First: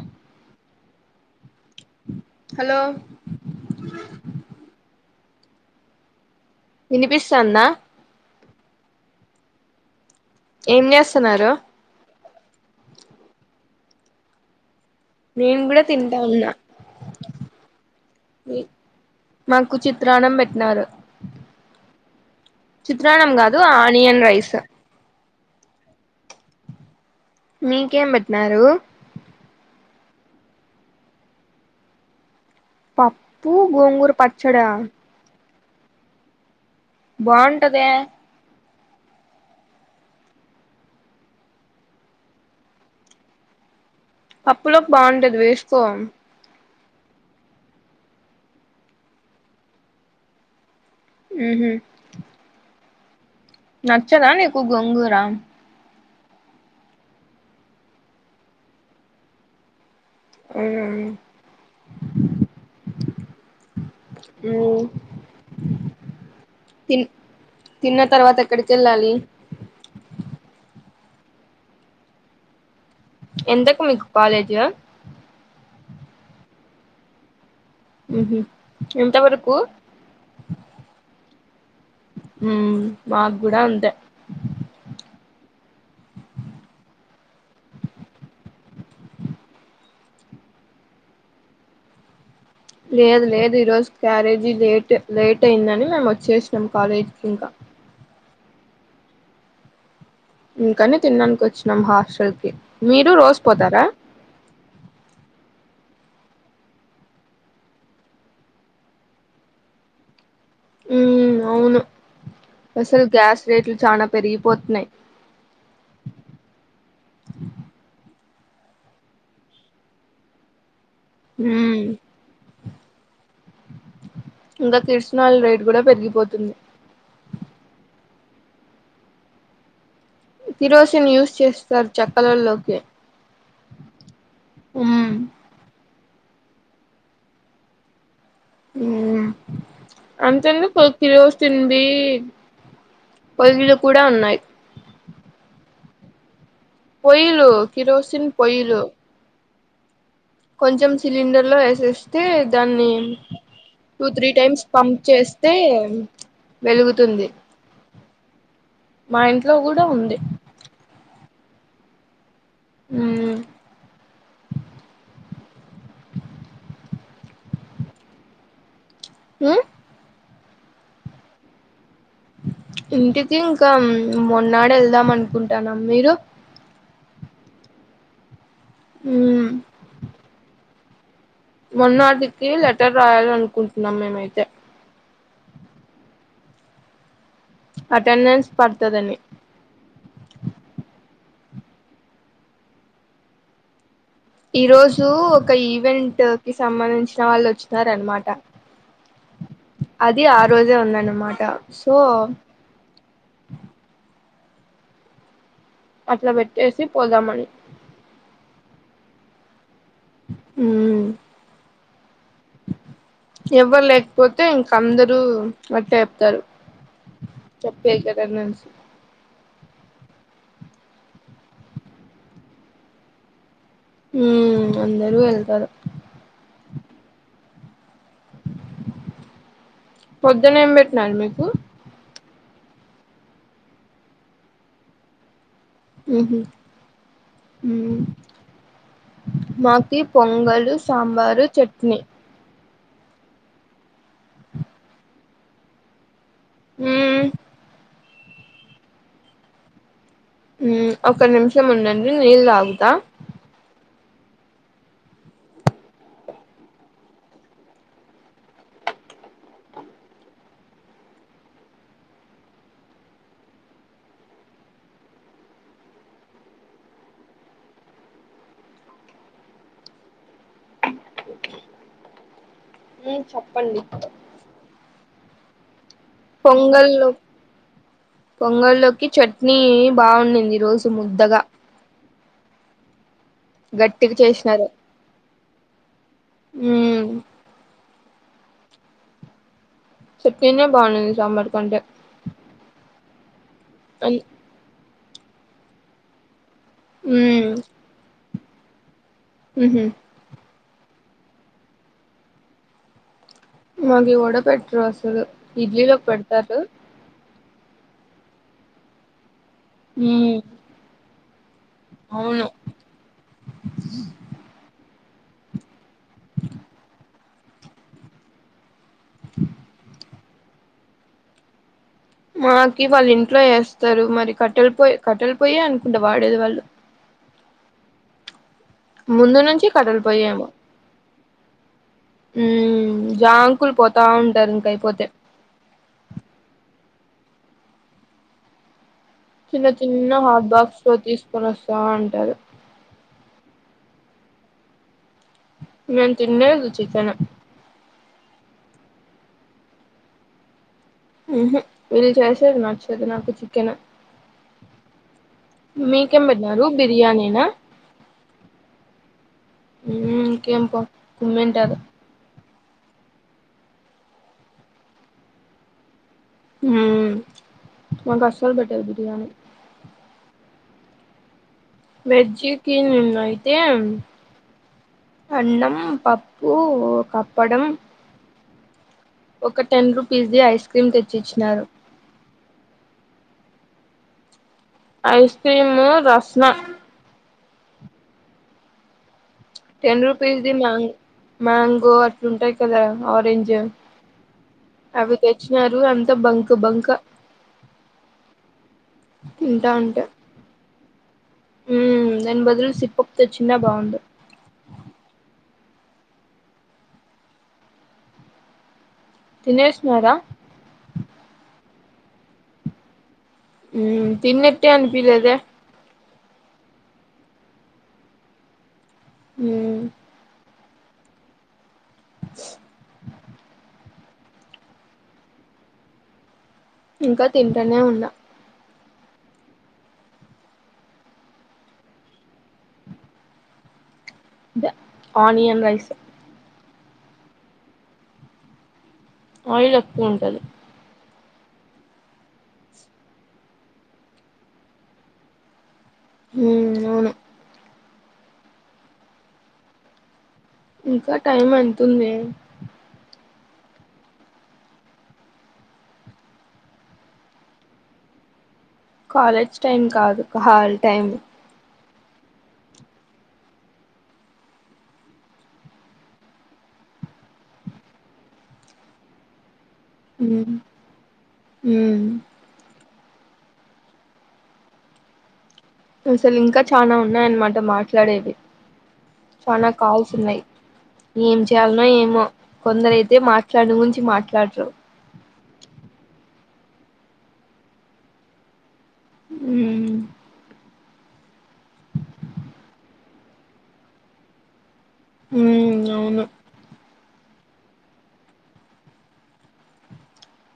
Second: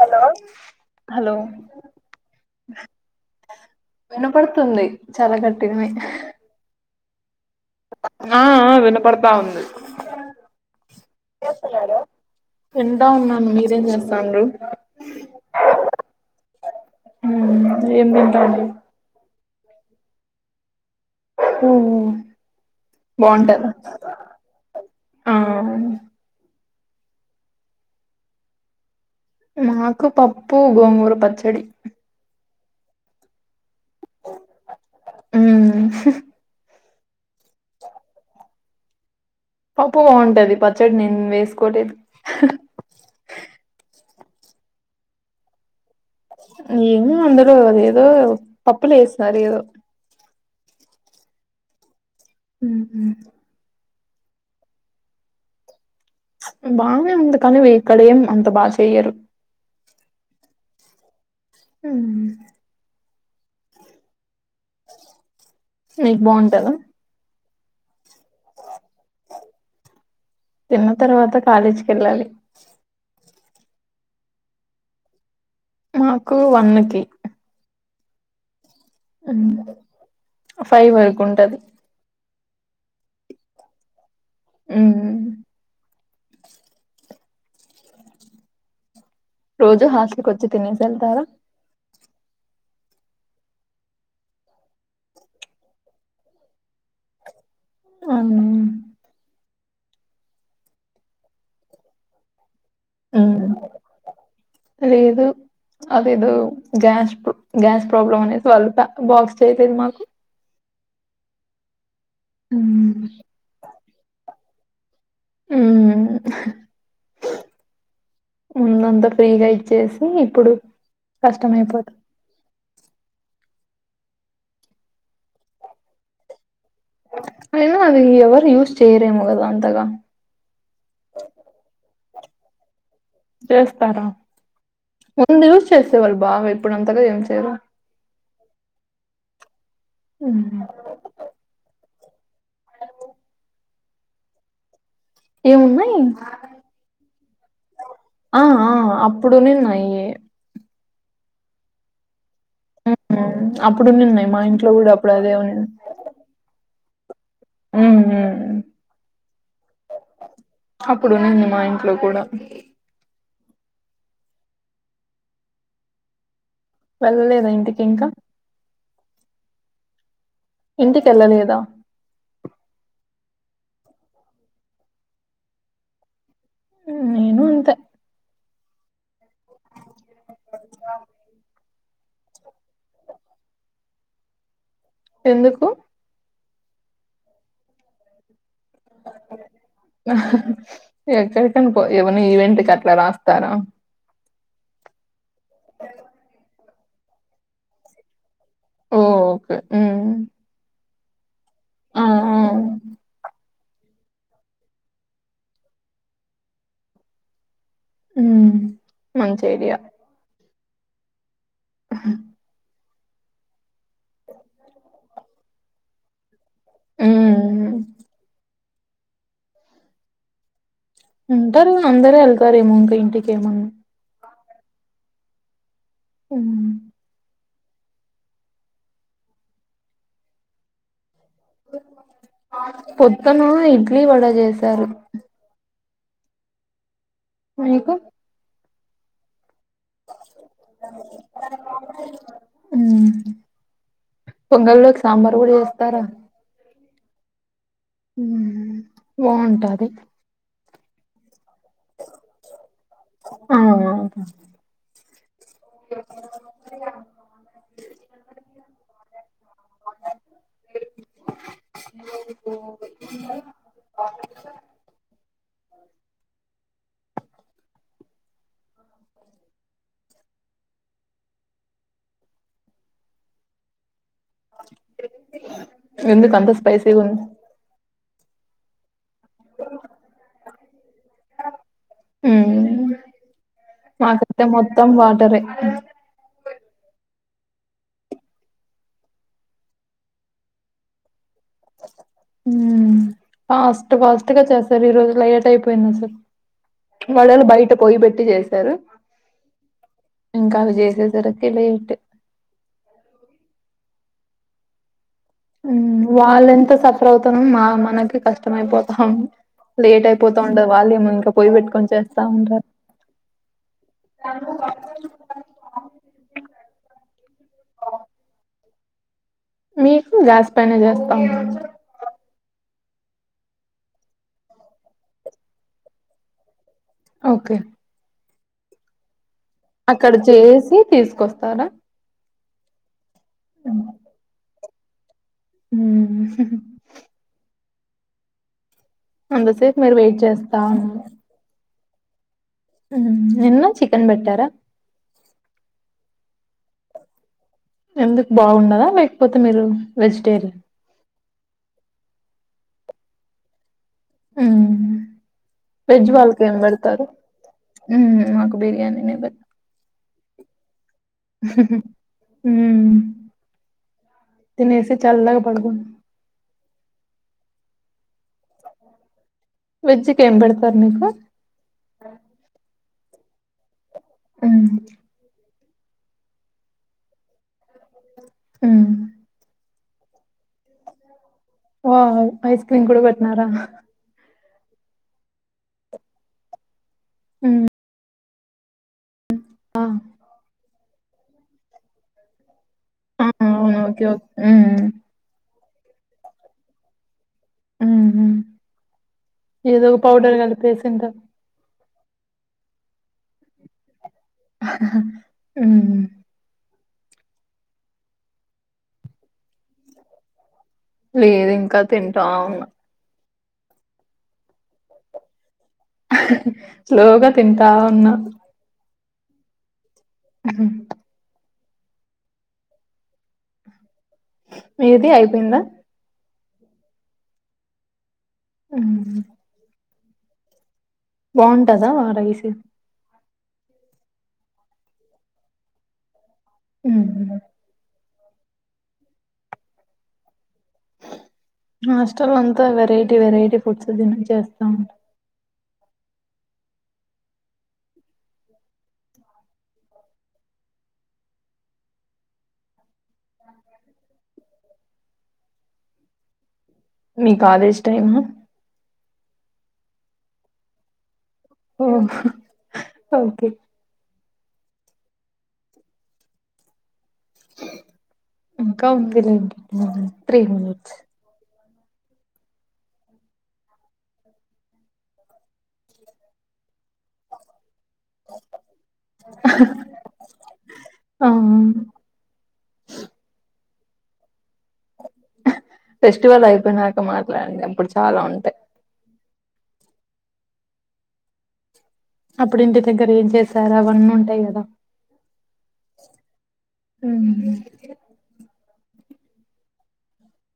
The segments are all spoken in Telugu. హలో హలో హలో వినపడుతుంది చాలా గట్టి గానే వినిపిస్తోందా ఆ విన్నపడతా ఉంది ఏం చేస్తన్నారు ఎంట ఉన్నాను మీరేం చేస్తను నేను కూడా తింటా ఉన్నా ఉమ్ ఏం తింటాది మాకు చిత్రాన్నం పెట్టినారు హ చిత్రాన్నం కాదు ఆనియన్ రైస్ ఆ మీకేం పెట్టినరూ మాకు పప్పు గోంగూర పచ్చడి పప్పు గోంగూరు పచ్చడా ఉమ్ బాగుంటదే పప్పు బాగుంటది పచ్చడి నేను వేసుకోలేదు పప్పులోకి బాగుంటది వేసుకో ఏమో అందరు ఏదో పప్పులు వేసినారు ఏదో ఆహ ఉ నచ్చదా నీకు గోంగూర బానే ఉంది కానీ ఇక్కడ ఏం అంత బా చెయ్యరు ఆ హ హు నీకు బాగుంటద తిన్న తర్వాత ఎక్కడికి వెళ్ళాలి తిన్న తర్వాత కాలేజ్కి వెళ్ళాలి ఎంతకు మీకు కాలేజ్ మాకు వన్నకి హ అ ఫైవ్ వరకు ఉంట ఉ మాకు కూడ అంతే ఉ రోజు హాస్టల్ వచ్చి తినేసి వెళ్తారా లేదు లేదు ఈరోజు క్యారేజీ లేట్ లేట్ అయిందని మేము వచ్చేసినాం కాలేజీకి ఇంకా అవును ఇంకానే తినడానికి వచ్చినాం హాస్టల్ కి మీరు రోజు ఉమ్, పోతార లేదు అదేదో గ్యాస్ గ్యాస్ ప్రాబ్లమ్ అనేసి వాళ్ళు బాక్స్ చేసది మాకు ఉ అవును ఉమ్, అసలు గ్యాస్ రేట్లు చాల పెరిగిపోతున్నాయి ఉమ్, ముందంతా ఫ్రీగా ఇచ్చేసి ఇప్పుడు కష్టము అయిపో ఉమ్ ఇంకా కీర్సనాలు రేట్ కూడా పెరిగిపోతుంది అయినా అది ఎవరు యూస్ చేయరేమో కదా అంతగా [unintelligible] చేస్తారు చక్కలలోకి చేస్తార ఉమ్ ముందు యూస్ చేసేవాళ్ళు బాగ ఇప్పుడుంతగా ఏం చేయరు ఉమ్. అంతెందుకొ కిరోసిన్ దీ పొయ్యిలు కూడ ఉన్నయ్ ఏవున్నయ్ పోయ్యిలు కిరోసిన్ పొయ్లు అయ్యే కొంచెం సిలిండర్లో ఏసేస్ తే దాన్నీ హ్మ్. టూ త్రీ అప్పుడున్నిన్నాయి మా టైమ్స్ ఇంట్లో గూడా పంప్ అప్పుడు అదే చేస్తే వెలుగు ఊ మా ఇంట్లో కూడా ఉంది అప్పుడు మా ఇంట్లో కూడ ఊ వెళ్ళలేదా ఇంటికి ఇంక హు ఇంటికెళ్ళలేదా ఇంటికీ ఇంక మొన్నాడెళ్దాం అనుకుంటనా మీరు నేను అంతె ఊ బస్టాప్ మొన్నాటికి, లెటర్ రాయాలనుకుంటున్నాం. మేమైతె ఎందుకు? అటెండెన్స్. పడుతదని అ హ హ ఎక్కడికన్ పొ, ఏవన్న ఈవెంట్కి అట్ల రాస్తారా. ఈ రోజూ, ఒక ఈవెంట్ సంబంధించిన వాళ్లొ చ్చినారన్మాట. ఓహ్! ఓకే. హ్మ్. అది, ఆ రోజే ఉన్నాను. మాట సో ఆ! ఆ! అట్ల పెట్టేసి పొదామని. ఊ, మంచి ఐడియా. ఊమ్ అ హ ఎవ్వర్ లేక్పోతే, ఇంక అందరూ అట్టే చెప్తారు. హ్మ్. చెప్పే, కద నన్స్ ఉంటరూ. అందరూ ఎల్తారేమో, ఇంక ఇంటికి ఏమన్న. ఊమ్, అందరూ వెళ్తారు. ఉమ్ పొద్దునేం, పెట్నార్ మీకు. పొద్దునా, ఇడ్లీ వడ చేసారు. ఉహు, మీకు? మ్ మాకి పొంగలు, సాంబారు, చట్నీ ఊ పొంగల్ ల్లోకి, సాంబార్ గూడ చేస్తార. మ్ మ్ ఊ, బాంగుటాది. ఊ ఒక్క నిమిషం ఉండండి, నీళ్ళు తాగుతా. ఉ [inaudible] [inaudible] నువ్వే పొ [inaudible] మ్ చెప్పండి. ఎందుకంత స్పైసీ గా పొంగల్లో ఉంది. పొంగల్లోకి చట్నీ బాన్నింది. ఈ రోజు ముద్దగా. గట్టిగా మాకు, అయితే చేసినారు మొత్తం వాటరే. ఉమ్ చెట్నీ నే బాగుడన్ది. సాబర్ ఉమ్ ఫాస్ట్ అన్ ఫాస్టగా చేస్తారు, ఈ రోజు లేట్ అయిపోయింది. అసలే వాళని బయట పొయి పెట్టి చేశారు మ్ హహ ఇంకా, అవి చేసేసరికి లెటె. మాకి వడ పెట్టరు. అసలు ఇడ్లీలో వాళ్ళు పెడతారు. ఎంత సఫర్ మా మనకి కష్టం అయిపోతాం. లేట్ అయిపోతా ఉమ్ ఉండది. వాళ్ళుమ ఇంకా పోయి పెట్టుకొని, చేస్తా అవును ఉంటారు. అ మీకు గ్యాస్ పైన చేస్తా. ఇవి వాళ్ళ ఇంట్లో ఎస్తారు. మరి కట్టలుపో కట్టలి పోయ అనుకుంటే వాడేది వాళ్ళు. ఓకే ముందును అక్కడ చేసి తీసుకొస్తారా. ఉ, జాంకులు పోతా ఉంటరు. ఇంకా అయిపోతే. మ్, హ హ చిన్న అంతసేపు మీరు వెయిట్ చిన్న హాట్ చేస్తా బాక్స్ లో ఉన్నారు తీసుకుని వస్తా అంటారు నిన్న చికెన్ బెటరా నిన్ తేన్లేదు చికెన్ ఎందుకు బాగుండదా లేకపోతే మీరు వెజిటేరియన్ హ వీళ్ళు చేసేది నచ్చది నాకు చికెన్ ఉమ్ వెజ్ మీకేం వాళ్ళకేమి పెట్టినారు పెడతారు బిర్యానీనా మాకు బిర్యానీనే పెడత ఇంకేం ప కుమ్మెంటారు తినసి చల్ల బడగు హ మ అసలు బెట్టది బిర్యానీ వెజ్ కి ఏం బడతారు మీకు వెజ్జకి అయితే ఆ అన్నం పప్పు అప్పడం మ్మ్ ఒక టెన్ రూపీస్ ది ఐస్ క్రీమ్ తెచ్చ ఓ ఐస్ క్రీమ్ కూడా పెట్టినారా ice cream Rasna home ten రూపీస్ది మ మ్యాంగో అట్లా ఉంటాయి కదా కదా ఆరెంజ్ అవును ఓకే ఓకే ఉమ్ అవి తెచ్చినారు అంత బంక్ బంక ఏదో ఒక పౌడర్ కలిపేసింత ఉ దని బదులు సిప్పపుతో చిన్న బాగుంది ఉ తినేసినారా లేదు ఇంకా తింటాం అవును తిన్నట్టే అనీపిలేద స్లోగా తింటా ఉన్నా హ ఉహ మీది అయిపోయిందా ఇంకా తింటనే ఉన్నా ఉమ్ బాగుంటదా రైస్ ఇద ఆనియన్ రైస్ ఉహు ఆయిల్ ఎక్కువ ఉంటది హస్టల్ అంతా వెరైటీ వెరైటీ ఫుడ్స్ తినిచేస్తారు ఉ అవును ఇంకా టైం ఎతుంది [inaudible] మీ కాలేజ్ టైమ్ కాలేజ్ టైమ్ కాదు కాల్ టైం ఓ ఓకే ఇంకా ఉంది లే త్రీ మనిట్స్ ఉ అసలు ఇంకా చనా ఉన్నాయన్నమాట మాట్లాడేవి చనా కాల్స్ ఉన్నాయి ఆ ఏం చేయాలన ఏమో కొందరైతే మాక దాని గురించి మాట్లాడరు ఫెస్టివల్ అయిపోయినాక మాట్లాడండి అప్పుడు చాలా ఉంటాయి హు అప్పుడు ఇంటి దగ్గర ఏం చేసారు అవన్నీ ఉంటాయి కదా ఉ అవును ఉహు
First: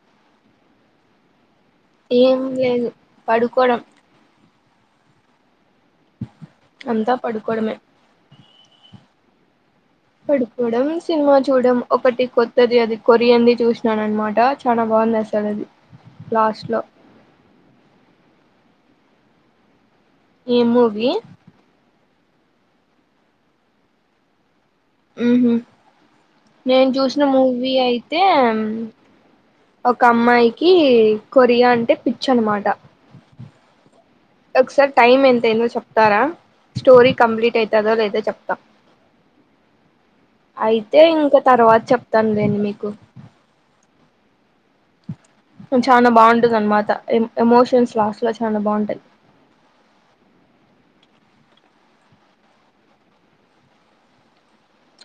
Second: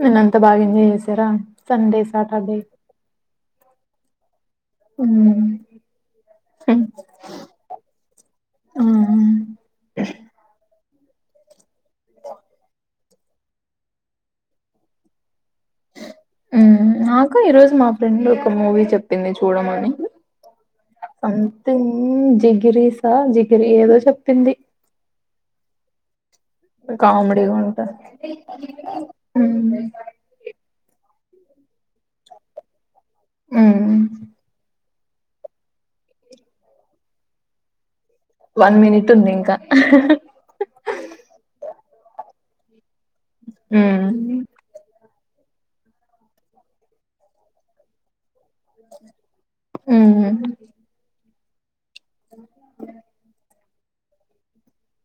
నిన్న అంత బాగా ఎంజాయ్ చేసారా సండే ఏం సాటర్డే లేదు పడుకోవడం హు అంతా పడుకోవడమే ఆహ పడుకోడం సినిమా చూడడం ఒకటి కొత్తది అది కొరియన్ అంది చూసినాను అన్నమాట చానా బాగుంది అస హు నాకు ఈరోజు మా ఫ్రెండ్ ఒక మూవీ చెప్పింది చూడమని ఏం మూవీ హు జిగిరీసా జిగిరి ఏదో చెప్పింది ఉహు నేను చూసిన కామెడీగా మూవీ ఉంటది అయితే ఒక అమ్మాయికి కొరియా అంటే పిచ్చి అన్నమాట ఊ ఉ ఒకసారి టైమ్ ఎంత అయ్యిందో చెప్తారా స్టోరీ కంప్లీట్ అయితదో లేదా చెప్తా వన్ మినిట్ ఉంది ఇంకా అయితే ఇంకా తర్వాత చెప్తాను లేండి మీకు ఊ చానా బాగుంటంద అన్నమాట ఎమోషన్స్ లాస్ట్ లో చానా బాగుంటాయి ఉ హు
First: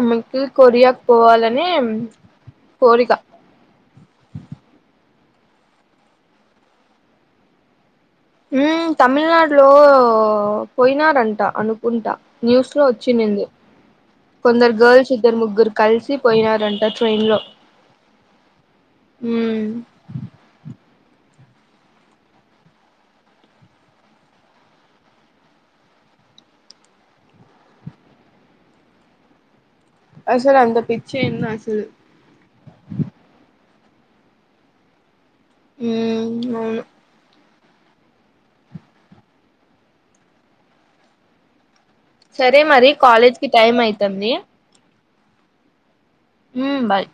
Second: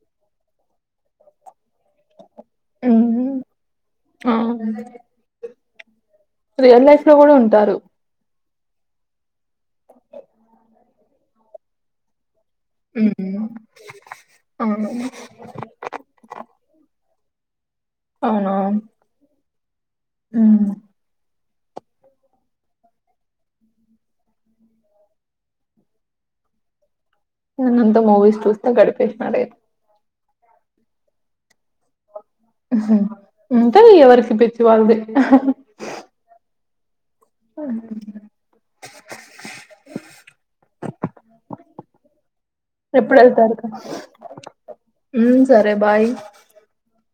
అమెకి కొరియాకు పోవాలని హు కోరిక ఆ రియల్ లైఫ్ లో కూడా ఉంటారు హు తమిళనాడులో పోయినారంట అనుకుంటా న్యూస్ లో వచ్చి ఉమ్ ఉండిది ఆ కొందరు గర్ల్స్ ఇద్దరు ముగ్గురు కలిసి పోయినారంట ట్రైన్లో అవునా ఉహు నిన్న అంత మూవీస్ చూస్తా గడిపేసిన లే అసలు అంత పిచ్చి ఏందో అసలు ఎవరికి పిచ్చి వాళ్లదే మ్మ్ అవును [inaudible] సరే మరి కాలేజ్ కి టైం ఐతాంది హు సరే బాయ్ ఉ బాయ్